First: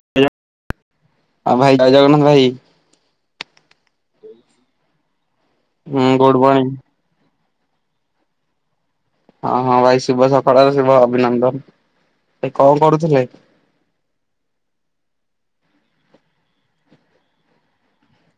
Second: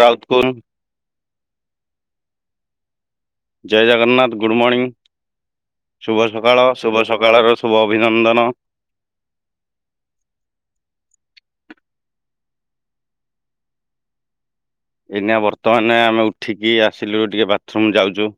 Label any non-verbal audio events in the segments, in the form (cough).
ରାଉତକୁଲ (inaudible) ଆଉ ଭାଇ ଜୟ ଜଗନ୍ନାଥ ଭାଇ। ଜୟ ଜଗନ୍ନାଥ, ଗୁଡ ମର୍ଣ୍ଣିିଂ, ହୁଁ ଶୁଭ ଗୁଡ ସକାଳ, ମର୍ଣ୍ଣିଂ। ଶୁଭ ସକାଳ ର ଶୁଭ ଅଭିନନ୍ଦନ। ହଁ, ହଁ ଭାଇ ଶୁଭ ସକାଳର ଶୁଭ ଅଭିନନ୍ଦନ। ଭାଇ କଣ କରୁଥିଲେ? ଏଇନା ବର୍ତ୍ତମାନେ ଆମେ ଉଠିକି ଆସିଲୁ ଟିକେ ବାଥରୁମ୍ ଯାଉଚୁ।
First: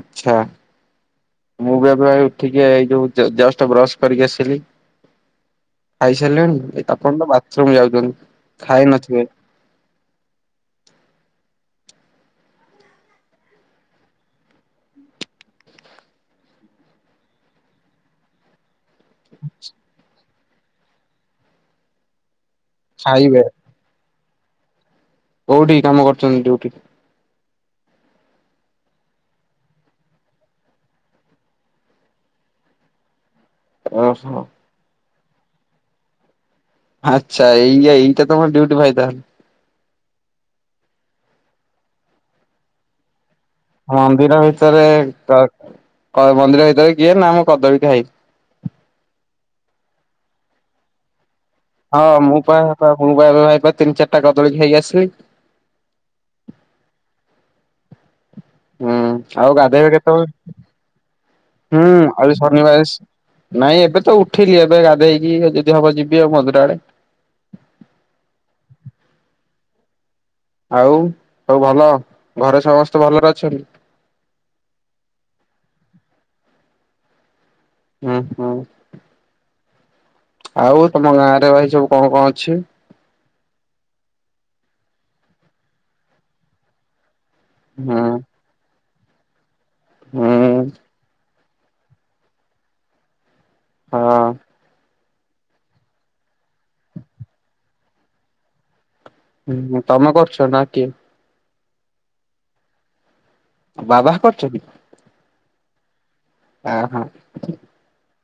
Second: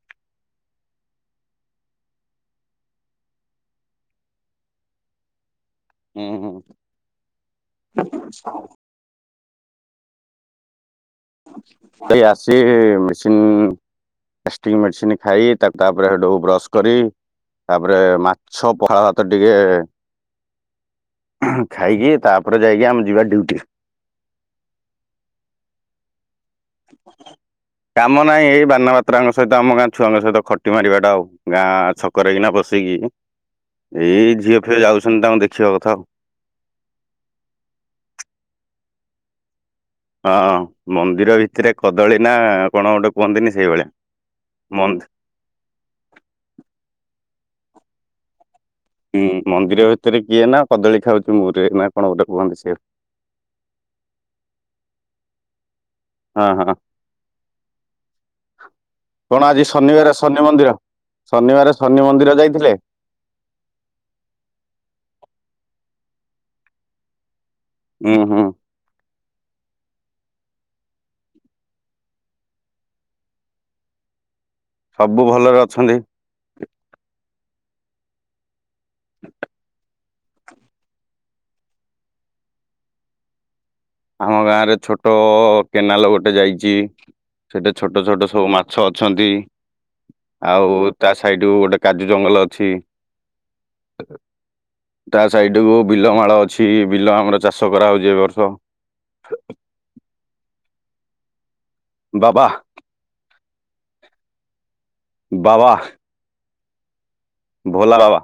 ଆଚ୍ଛା। ମୁଁ ବି ଏବେ ଉଠିକି ଏଇ ଯୋଉ ଜ-ଜଷ୍ଟ ବ୍ରଶ୍ କରିକି ଆସିଲି। ହୁଁ ହୁଁ ଖାଇସାରିଲେଣି? ଏ ଆପଣ ତ ବାଥରୁମ୍ ଯାଉଚନ୍ତି, ଖାଇ ନଥିବେ। ଏଇ ଆସି ମେସିନ୍ ଗାଷ୍ଟିକ୍ ମେଡିସିନ୍ ଖାଇ। ତା ତାପରେ ହେଟୁ ବ୍ରସ୍ କରି। ତାପରେ ମାଛ ପଖାଳ ଭାତ ଟିକେ ଖାଇକି। ତା ପରେ ଯାଇକି ଆମେ ଯିବା ଖାଇବେ। ଡ୍ୟୁଟି। କୋଉଠି କାମ କରୁଚନ୍ତି ଡ୍ୟୁଟି? କାମ ନାଇ, ଏଇ ବାନା ବାତ୍ରା ଙ୍କ ସହିତ ଆମ ଗାଁ ଛୁଆଙ୍କ ସହିତ ଖଟି ମାରିବା ଟା ଆଉ ଗାଁ ଛକରେ ଏଇକିନା ବ ବସିକି (unintelligible) ଏଇ ଓହୋ। ଝିଅ ଫିଅ ଯାଉଛନ୍ତି ତାଙ୍କୁ ଦେଖିବା କଥା ଆଉ। ଆଚ୍ଛା, ଏଇଆ ଏଇଟା ତୋମର ଡ୍ୟୁଟି ଭାଇ ତାହେଲେ। ହଁ ମନ୍ଦିର ଭିତରେ କଦଳୀ ନା କଣ ଗୋଟେ କୁହନ୍ତିନି ସେଇଭଳିଆ। ମନ୍ଦିର ଭିତରେ ମନ୍ଦି କ-କଣ ମନ୍ଦିର ଭିତରେ କିଏ ନା ମୁଁ କଦଳୀ ଖାଇନି। ହୁଁ, ମନ୍ଦିର ଭିତରେ କିଏ ନା କଦଳୀ ଖାଉ ହଁ ମୁଁ ପା ତା (unintelligible) ଏବେ ତିନି ଚାରିଟା କଦଳୀ ଖାଇକି ଆସିଲି। ହଁ ହଁ। ହୁଁ କଣ ଆଉ ଆଜି ଗାଧେଇବା ଶନିବାର କେତେବେଳେ? ଶନି ମନ୍ଦିର। ଶନିବାର ହୁଁ ଶନି ମନ୍ଦିର ଆଜି ଯାଇଥିଲେ ଶନିବାର ନାଇଁ ଏବେ ତ ଉଠିଲି ଏବେ ଗାଧେଇକି ଯିବି। ଯଦି ଯିବି ଆଉ ମନ୍ଦିର ଆଡେ। ହଁ ହଁ। ଆଉ ସବୁ ଭଲ ଘରେ ସମସ୍ତେ ଭଲରେ ଅଛନ୍ତି? ସବୁ ଭଲରେ ଅଛନ୍ତି। ହଁ ହଁ। (inaudible) ଆଉ ତମ ଗାଁ ରେ ଭାଇ ସବୁ କଣ କଣ ଅଛି? ଆମ ଗାଁ ରେ ଛୋଟ କେନାଲ ଗୋଟେ ଯାଇଛି ସେଠି ହୁଁ ଛୋଟ ଛୋଟ ସବୁ ମାଛ ଅ ଅଛନ୍ତି ହୁଁ ଆଉ ତା ସାଇଡ୍ ରୁ ଗୋଟେ କାଜୁ ଜଙ୍ଗଲ ଅଛି। ହଁ। ତା ସାଇଡ୍ କୁ ବିଲ ମାଳ ଅଛି ବିଲ ଆମର ଚାଷ କରାଯାଉଛି ଏ ବର୍ଷ। ହୁଁ ତମେ କରୁଛ ନା ଆଉ କିଏ? ବାବା। ବାବା କରୁଛନ୍ତି। ବାବା ହ ହଁ। ଭୋଲା ବାବା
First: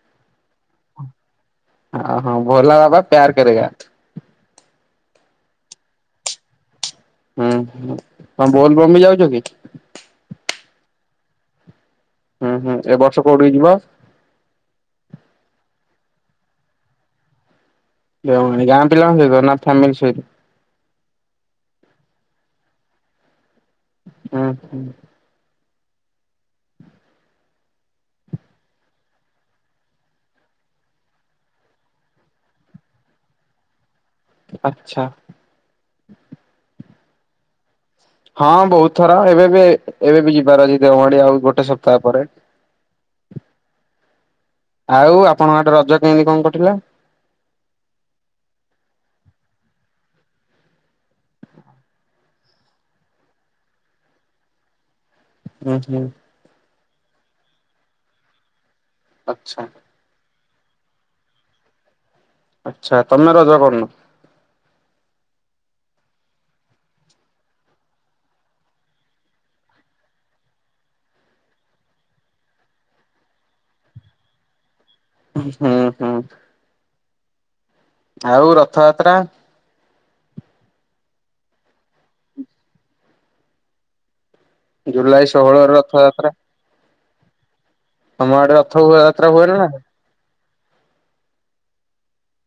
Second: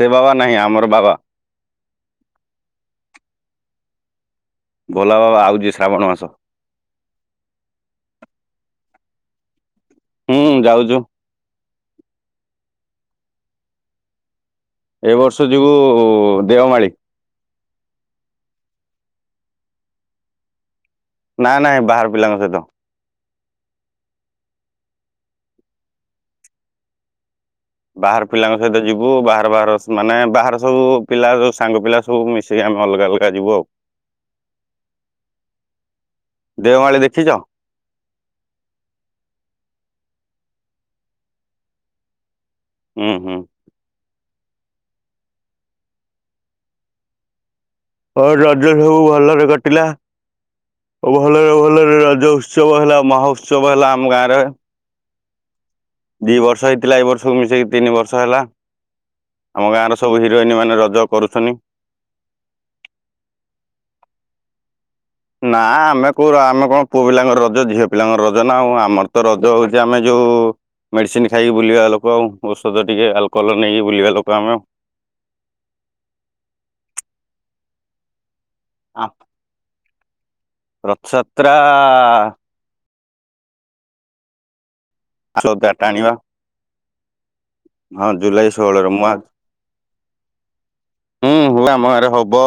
ସେ ବାବା। ନାହିଁ ଆମର ବାବା ହ ହଁ ଭୋଲା ବାବା ପ୍ୟାର୍ କରେଗା। ଭୋଲା ବାବା ଆଉଛି ଶ୍ରାବଣ ମାସ। ହୁଁ ହ ତମେ ବୋଲ୍ ବମ୍ ବି ଯାଉଛ କି? ଯୋଉ ହୁଁ ହୁଁ ଏବ ବର୍ଷ କୋଉଠି ଯିବ? ଏ ବର୍ଷ ଯିବୁ ଦେଓମାଳି। ଗାଁ ପିଲାଙ୍କ ସହିତ ନା ଫ୍ୟାମିଲି ସହିତ? ନାଇଁ ନାଇଁ ବାହାର ପିଲାଙ୍କ ସହିତ। ହୁଁ ହୁଁ। ବାହାର ପିଲାଙ୍କ ସହିତ ଯିବୁ ବାହାର ବାହାର ମାନେ ବାହାର ସବୁ ପିଲା ସୁ ସାଙ୍ଗ ପିଲା ସବୁ ମିଶି ଆଣି ଆମେ ଅଲଗା ଅଲଗା ଯିବୁ ଆଉ। ଆଚ୍ଛା। ଦେଓମାଳି ଦେଖିଛ? ହଁ ବହୁତ ଥର ଏବେ ବି ଏବେ ବି ଯିବାର ଅଛି ଦେଓମାଳି ଆଉ ଗୋଟେ ସପ୍ତାହ ପରେ ହୁଁ ହୁଁ। ଆଉ ଆପଣଙ୍କ ଆଡେ ରଜ କେମିତି କଣ କଟିଲା? ହଁ ରଜ ସବୁ ଭଲରେ କଟିଲା। ଭଲରେ ଭଲରେ ରଜ ଉତ୍ସବ ହେଲା ମହୋତ୍ସବ ହେଲା ଆମ ଗାଁରେ। ହୁଁ ହୁଁ। ଥିଲା ଏଇ ବର୍ଷକୁ ମିଶେଇକି ତିନି ବର୍ଷ ହେଲା ଆଚ୍ଛା ଆମ ଗାଁର ସବୁ ହିରୋଇନି ମାନେ ରଜ କରୁଛନ୍ତି। ଆଚ୍ଛା ତମେ ରଜ କରୁନ? ନା ଆମେ କୋଉ ଆମେ କଣ ପୁଅ ପିଲାଙ୍କ ରଜ ଝିଅ ପିଲାଙ୍କ ରଜ ନା ଆଉ ଆମର ତ ରଜ ହଉଛି ଆମେ ଯଉ ଯଉ ମେଡିସିନ ଖାଇକି ବୁଲିବା ଲୋକ ଆଉ ଔଷଧ ଟିକେ ଆଲକୋହଲ ନେଇକି ବୁଲିବା ଲୋକ ଆମେ ଆଉ। ହୁଁ ହୁଁ। ଆଉ ରଥଯାତ୍ରା ଯାତ୍ରା। ଜୁଲାଇ ଆସ ଷୋହଳ ରେ ଡାଟା ଆଣିବା ରଥଯାତ୍ରା। ହଁ ତମ ଆଡେ ଜୁଲାଇ ରଥ ଷୋହଳ ର ମୁଁ ଆ ଯାତ୍ରା ହୁଏ ନା ହୁଁ ହୁଏ ଆମ ଗାଁ ରେ ହବ।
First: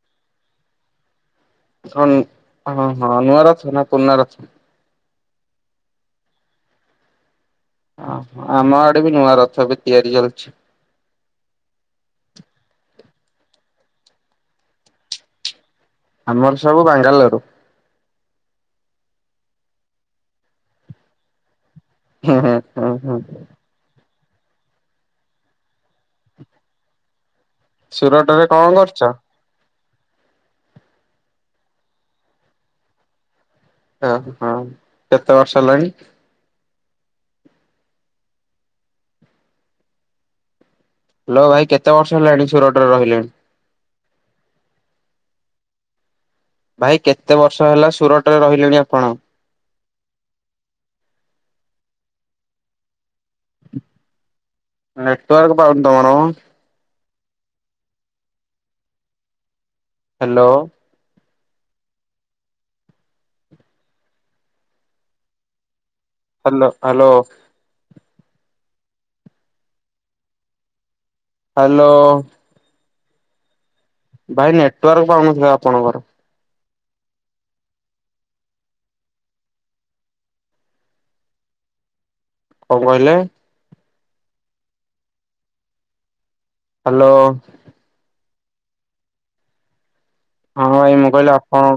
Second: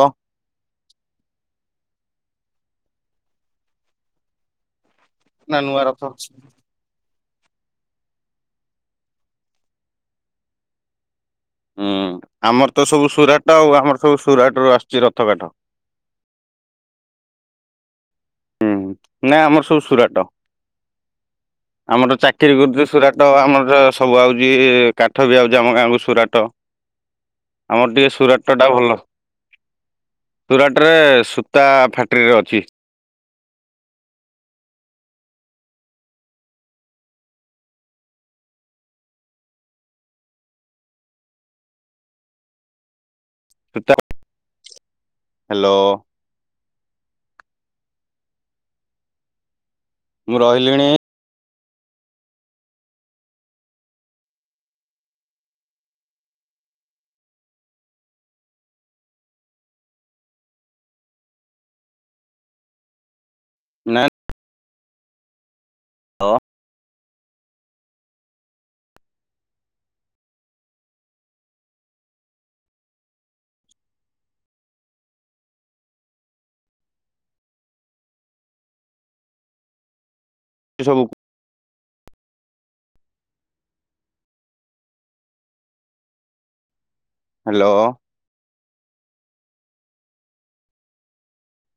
ହ ହଁ ହଁ ନୂଆ ରଥ ନା ପୁରୁଣା ରଥ? ନାଁ ନୂଆ ରଥ। ଓ ହୋ ଆମ ଆଡେ ବି ନୂଆ ରଥ ଏବେ ତିଆରି ଚାଲୁଛି। ହୁଁ ଆମର ତ ସବୁ ସୁରାଟ ଆଉ ଆମର ସବୁ ସୁରାଟରୁ ଆସିଛି ରଥ କାଠ। ଆମର ସବୁ ବାଙ୍ଗାଲୋରୁ। ନାଇ ଆମର ସବୁ ସୁରାଟ। ଆମର ହୁଁ ହୁଁ ଚାକିରୀ କରୁଛ ହୁଁ ହୁଁ ସୁରାଟ ଆମର ସବୁ ଆଉଛି କାଠ ବି ଆଉଛି ଆମ ଗାଁକୁ ସୁରାଟ। ଆମର ଟିକେ ସୁରଟରେ ସୁରାଟ କଣ ଟା ଭଲ କରୁଛ? ସୁରାଟ ରେ ସୁ ତା ଫ୍ୟାକ୍ଟ୍ରିରେ ଅଛି। ଓ ହ କେତେ ବର୍ଷ ହେଲାଣି? ଲୋ ଭାଇ କେତେ ବର୍ଷ ହେଲାଣି ସୁରଟରେ ରହିଲେଣି? ଟା ହ୍ୟାଲୋ। ଭାଇ କେତେ ବର୍ଷ ହେଲା ସୁରଟରେ ରହିଲେଣି ଆପଣ? ମୁଁ ରହିଲିଣି ନେଟୱାର୍କ ପାଉନି ତମର। ହ୍ୟାଲୋ। ନାଁ ହାଲୋ ହ୍ୟାଲୋ ହ୍ୟାଲୋ। ଭାଇ ନେଟୱାର୍କ ପାଉନଥିଲା ଆପଣଙ୍କର। ସେ ସବୁକୁ କଣ କହିଲେ। ହ୍ୟାଲୋ। ହ୍ୟାଲୋ ହଁ ଏଇ ମୁଁ କହିଲୁ ଆପଣ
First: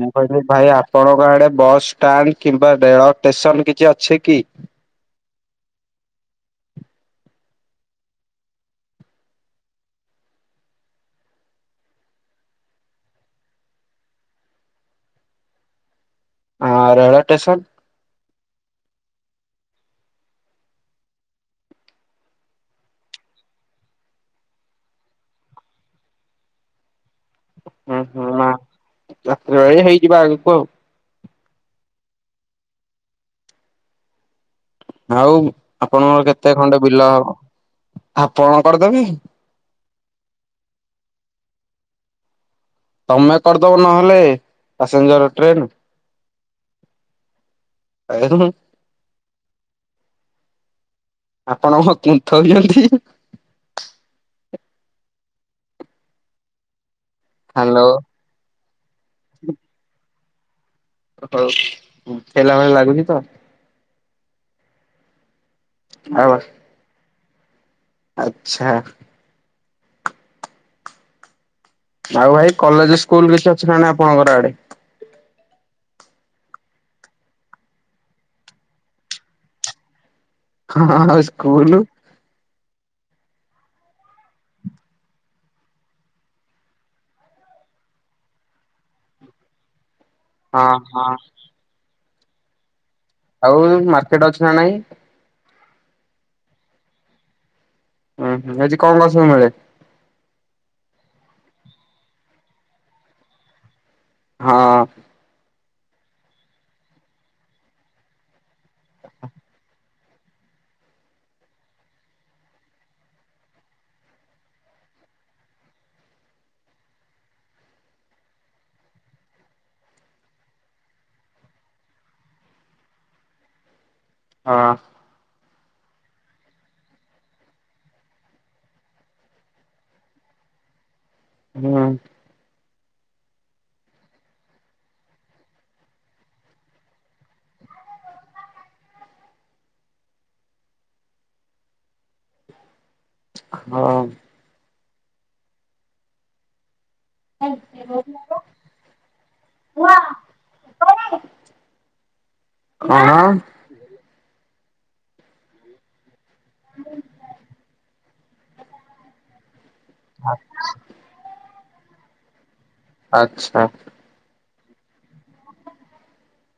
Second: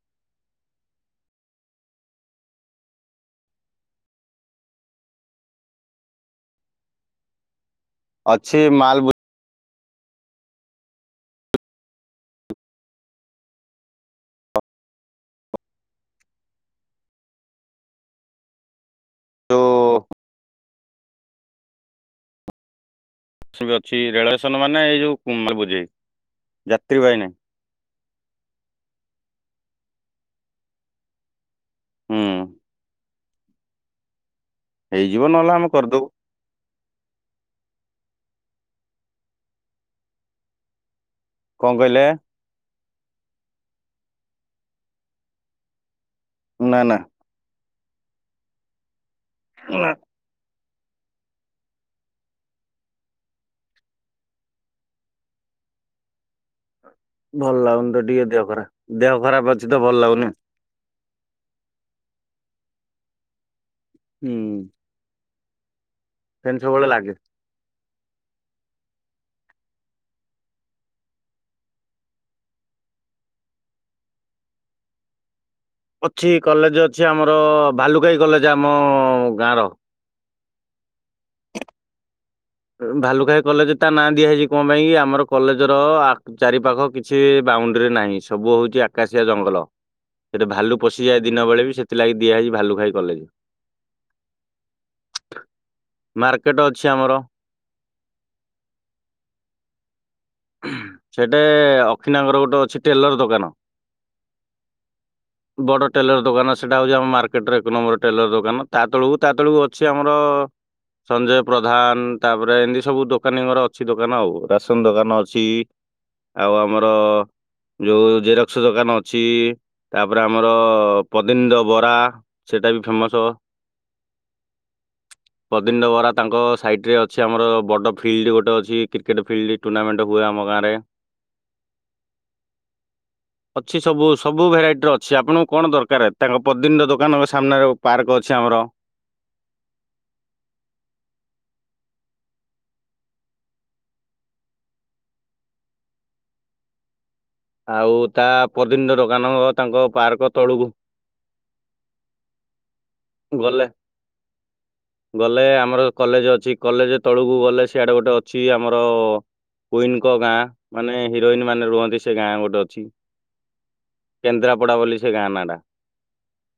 ମୁଁ କହିଲି ଭାଇ ଆପଣଙ୍କ ଆଡେ ବସ୍ ଷ୍ଟାଣ୍ଡ କିମ୍ବା ରେଳ ଷ୍ଟେସନ କିଛି ଅଛି କି? (inaudible) ଅଛି ମାଲ ଆଁ ରେଳ ଷ୍ଟେସନ? ଯୋଉ ବସ୍ ବି ଅଛି ରେଳଷ୍ଟେନ ମାନେ ଏଇ ଯୋଉ ମାଲ୍ ବୁଝେଇ ଯାତ୍ରୀ ବାହି ନାହିଁ। ହୁଁ ହୁଁ ମାଲ୍ ଯାତ୍ରୀ ବାହି ହେଇଯିବ ଆଗକୁ। ହୁଁ। ହେଇଯିବ ଆଉ ନହେଲେ ଆମେ କରିଦବୁ ଆପଣଙ୍କର କେତେ ଖଣ୍ଡେ ବିଲ ହବ। ଆପଣ କରିଦେବେ? କଣ କହିଲେ? ତମେ କରିଦବ ନହେଲେ ପାସେଞ୍ଜର ଟ୍ରେନ। ନାଁ ନାଁ। ଏ ହୁଁ। ନାଁ। ଆପଣ କଣ କୁନ୍ଥଉଛନ୍ତି? ଭଲ ହ୍ୟାଲୋ ଲାଗୁନି ତ ଟିକେ ଦେହ ଖରାପ ଦେହ ଖରାପ ଅଛି ତ ଭଲ ଲାଗୁନି। ହଉ ହେଲା ଭେଳିଆ ଲାଗୁଛି ତ। ହୁଁ। ଆଉ ସେନ୍ତି ସବୁ ବବେଳେ ଲାଗେ। ଆଚ୍ଛା। ଆଉ ଭାଇ କଲେଜ ସ୍କୁଲ କିଛି ଅଛି ନାଇ ଆପଣଙ୍କର ଆଡେ? ଅଛି କଲେଜ ଅଛି ଆମର ଭାଲୁକାଇ କଲେଜ ଆମ ଗାଁର ହଁ ସ୍କୁଲ। ଭାଲୁଖାଇ କଲେଜ ତା ନାଁ ଦିଆ ହେଇଛି କଣ ପାଇଁ ଆମର କଲେଜ ର ଚାରି ପାଖ କିଛି ରାଉଣ୍ଡରେ ନାହିଁ ସବୁ ହଉଛି ଆକାଶିଆ ଜଙ୍ଗଲ। ସେଠୀ ହଁ ଭାଲୁ ହଁ ପଶିଯାଏ ଦିନ ବେଳେ ବି ସେଥିଲାଗି ଦିଆ ହେଇଛି ଭାଲୁକାଇ। ଆଉ ମାର୍କେଟ ଅଛି ନା ନାଇଁ? ମାର୍କେଟ ଅଛି ଆମର। ଉୁଁ ହୁଁ ସେଠି କଣ କଣ ସବୁ ମିଳେ? ସେଠି ଅକ୍ଷିନାଙ୍କର ଗୋଟେ ଅଛି ଟେଲର ଦୋକାନ। ହଁ। ବଡ଼ ଟେଲର ଦୋକାନ, ସେଇଟା ହଉଛି ଆମ ମାର୍କେଟରେ, ଏକ ନମ୍ବର ଟେଲର ଦୋକାନ, ତା ତେଳକୁ ତା ତେଳକୁ ଅଛି ଆମର ସଞ୍ଜୟ ପ୍ରଧାନ ତାପରେ ଏମିତି ସବୁ ଦୋକାନୀଙ୍କର ଅଛି ଦୋକାନ ଆଉ, ରାସନ ଦୋକାନ ଅ ଅଛି ଆଉ ଆମର ଯୋଉ, ଜେରକ୍ସ ଦୋକାନ ଅଛି। ତାପରେ ଆମର ପଦିଣ୍ଡ ବରା ସେଇଟା ବି ଫେମସ ହଁ। ପଦୀଣ୍ଡ ବରା ତାଙ୍କ ସାଇଟ ରେ, ଅଛି ଆମର ବଡ ଫିଲ୍ଡ ଗୋଟେ ଅଛି, କ୍ରିକେଟ ଫିଲ୍ଡ ଟୁର୍ଣ୍ଣାମେଣ୍ଟ ହୁଏ ଆମ ଗାଁ ରେ ହୁଁ। (inaudible) ଅଛି ସବୁ ସବୁ ଭେରାଇଟିର ଅଛି। ଆପଣଙ୍କୁ କଣ ଦରକାର, ତାଙ୍କ ପଦିନ୍ଦା ଦୋକାନଙ୍କ ସାମ୍ନାରେ ପାର୍କ ଅଛି। ଅଛି ଆମର ହଁ। ଆଉ ତା ପଦିଣ୍ଡ ତ ଦୋକାନ ତାଙ୍କ ପାର୍କ ତଳୁକୁ (inaudible) କଣ? ଗଲେ ଆମର କଲେଜ ଅ ଛି କଲେଜ ତଳକୁ ଗଲେ ସିଆଡେ ଗୋଟେ ଅଛି ଆମର କୁଇନଙ୍କ ଗାଁ ମାନେ ହିରୋଇନ ମାନେ ରୁହନ୍ତି ସେ ଗାଁ ଗୋଟେ ଆଛା। କପଡ଼ା ବୋଲି ସେ ଗାଁ ନା ଟା।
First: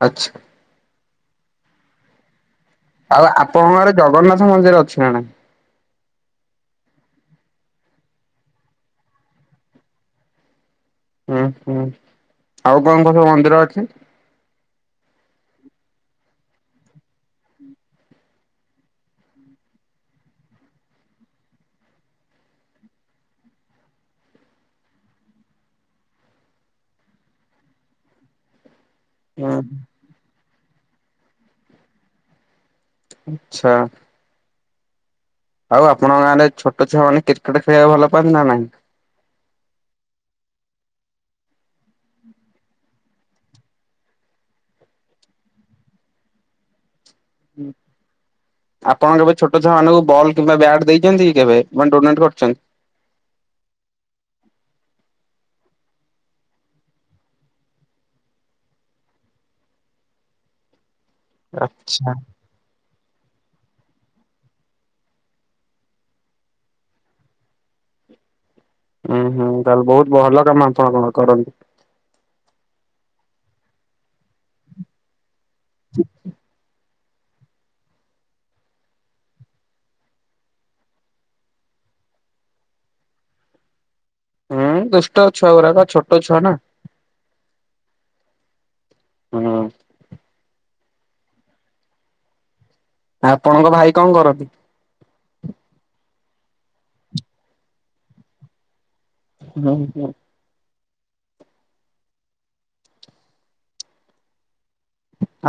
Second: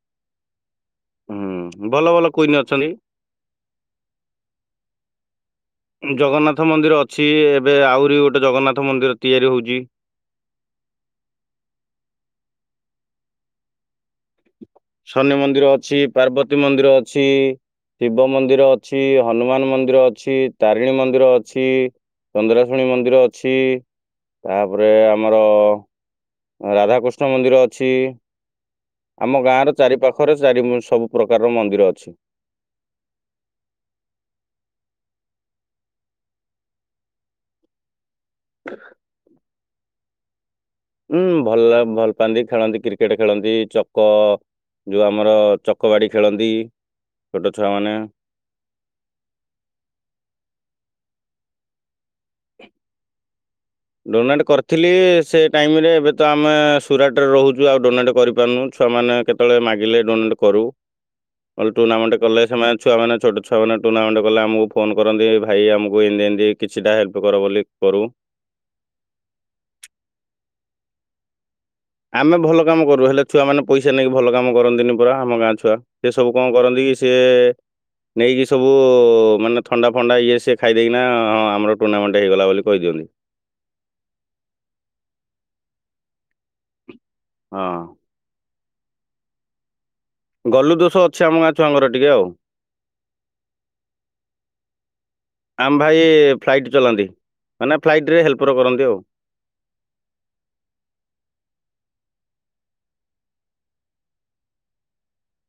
ଆଛା। ହୁଁ ଭଲ ଭଲ କୁଇନ ଅ ଆଉ ଆପଣଙ୍କ ଆଡେ ଜଗନ୍ନାଥ ମନ୍ଦିର ଅଛି ନା ନାହିଁ? ଜଗନ୍ନାଥ ମନ୍ଦିର ଅଛି। ଏବେ ଆହୁରି ଗୋଟେ ଜଗନ୍ନାଥ ମନ୍ଦିର ତିଆରି ହଉଚି। (inaudible) ଉଁହୁଁ ଆଉ କଣ କଣ ସବୁ ମନ୍ଦିର ଅଛି? ଶନି ମନ୍ଦିର ଅଛି ପାର୍ବତୀ ମନ୍ଦିର ଅଛି। ଶିବ ମନ୍ଦିର ଅଛି ହନୁମାନ ମନ୍ଦିର ଅଛି ତାରିଣୀ ମନ୍ଦିର ଅଛି। ଚନ୍ଦ୍ରାଶୁଣୀ ମନ୍ଦିର ଅଛି ତାପରେ ଆମର ରାଧାକୃଷ୍ଣ ମନ୍ଦିର ଅଛି ଆମ ଗାଁ ର ଚାରି ପାଖରେ ଚାରି ସବୁ ପ୍ରକାରର ମନ୍ଦିର ଅଛି। ଆଛା। ଆଉ ଆପଣଙ୍କ ଗାଁରେ ଛୋଟ ଛୁଆ ମାନେ କ୍ରିକେଟ ଖେଳିବାକୁ ଭଲ ପାଆନ୍ତି ନା ନାହିଁ? ହୁଁ ଭଲ ଲା ଭଲ ପାଆନ୍ତି ଖେଳନ୍ତି କ୍ରିକେଟ ଖେଳନ୍ତି ଚକ ଯୋଉ ଆମର ଚକବାଡ଼ି ଖେଳନ୍ତି। ଛୋଟ ଛୁଆମାନେ ଆପଣ କେବେ ଛୋଟ ଛୁଆ ମାନଙ୍କୁ ବଲ୍ କିମ୍ବା ବ୍ୟାଟ ଦେଇଛନ୍ତି କେବେ ମାନେ ଡୋନେ କରିଚନ୍ତି। ଡୋନେଟ୍ କରିଥିଲି। ସେ ଟାଇମରେ ଏବେ ତ ଆମେ ସୁରାଟରେ ରହୁଚୁ ଆଉ ଡୋନେଟ୍ କରିପାରୁନୁ ଛୁ ଛୁଆମାନେ କେତେବେଳେ ମାଗିଲେ ଡୋନେଟ୍ କରୁ ଅଲ ଆଚ୍ଛା। ଟୁର୍ଣ୍ଣାମେଣ୍ଟ କଲେ ସେମାନେ ଛୁଆମାନେ ଛୋଟ ଛୁଆ ମମାନେ ଟୁର୍ଣ୍ଣାମେଣ୍ଟ କଲେ ଆମକୁ ଫୋନ୍ କରନ୍ତି ଭାଇ ଆମକୁ ଇନ୍ଦି ଇନ୍ଦି କିଛିଟା ହେଲ୍ପ କର ବୋଲି କରୁ। ହୁଁ ହୁଁ ତାହଲେ ବହୁତ ଭଲ କାମ ଆପଣ କଣ କରନ୍ତ ଆମେ ଭଲ କାମ କରୁ ହେଲେ ଛୁଆ ମାନେ ପଇସା ନେଇକି ଭଲ କାମ କରନ୍ତିନି ପରା ଆମ ଗାଁ ଛୁଆ ସେ ସବୁ କଣ କରନ୍ତି କି ସିଏ ନେଇକି ସବୁ ମାନେ ଥଣ୍ଡା ଫଣ୍ଡା ଇଏ ସିଏ ଖାଇଦେଇକିନା ହଁ ଆମର ଟୁର୍ଣାମେଣ୍ଟ ହେଇଗଲା ବୋଲି କହିଦିଅ (unintelligible) ହୁଁ ଦୁଷ୍ଟ ଛୁଆ ଉରାକ ଛୋଟ ଛୁଆ ନା। ହଁ। ହୁଁ। ଗଲୁ ଦୋଷ ଅଛି ଆମ ଗାଁ ଛୁଆଙ୍କର ଟିକେ ଆଉ। ଆପଣଙ୍କ ଭାଇ କଣ କରନ୍ତି? ଆମ ଭାଇ ଫ୍ଲାଇଟ୍ ଚଲାନ୍ତି ମାନେ ଫ୍ଲାଇଟ୍ ରେ ହେଲ୍ପର କରନ୍ତି ଆଉ। ବୋହୁତୁ।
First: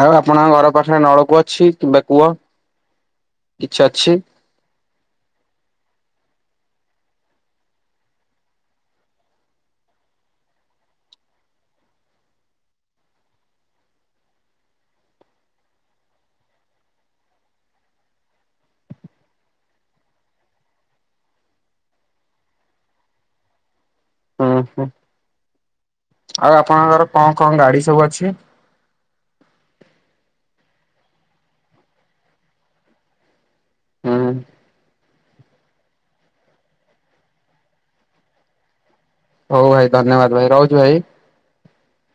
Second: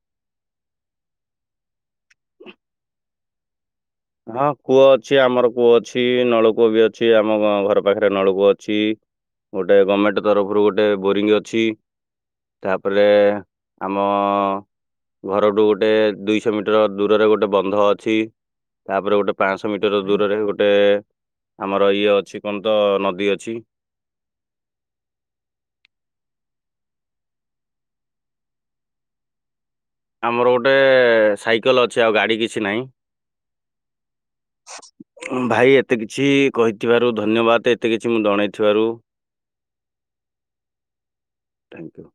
ଆଉ ଆପଣଙ୍କ ଘର କତିରେ ନଳକୂଅ ଅଛି କିମ୍ବା କୂଅ? କିଛି ଅଛି? ହଁ କୂଅ ଅଛି ଆମର କୂଅ ଅଛି ନଳ କୂଅ ବିି ଅଛି ଆମ ଘର ପାଖରେ ନଳକୂଅ ଅଛି। ଗୋଟେ ଗମେଣ୍ଟ ତରଫରୁ ଗୋଟେ ବୋରିଙ୍ଗ ଅଛି। ତାପରେ ଆମ ଘରଠୁ ଗୋଟେ ଦୁଇଶହ ମିଟର ଦୂରରେ ଗୋଟେ ବନ୍ଧ ଅଛି। ତାପରେ ଗୋଟେ ପାଁସ ମିଟର ଦୂରରେ ଗୋଟେ ଆମର ଇଏ ଅଛି କଣ ତ ନଦୀ ଅଛି। ଉଁ ହୁଁ। ଆଉ ଆପଣଙ୍କର କଣ କଣ ଗାଡି ସବୁ ଅଛି? ଆମର ଗୋଟେ ସାଇକେଲ ଅଛି ଆଉ ଗାଡି କିଛି ନାହିଁ। ହୁଁ (inaudible) ଭାଇ ଏତେ କିଛି କହିଥିବାରୁ ଧନ୍ୟବାଦ ଏତେ କିଛି ମୁଁ ଜଣେଇଥିବାରୁ ହୋଉ ଭାଇ ଧନ୍ୟବାଦ ଭାଇ ରହୁଛି ଭାଇ। ଥ୍ୟାଙ୍କୟୁ।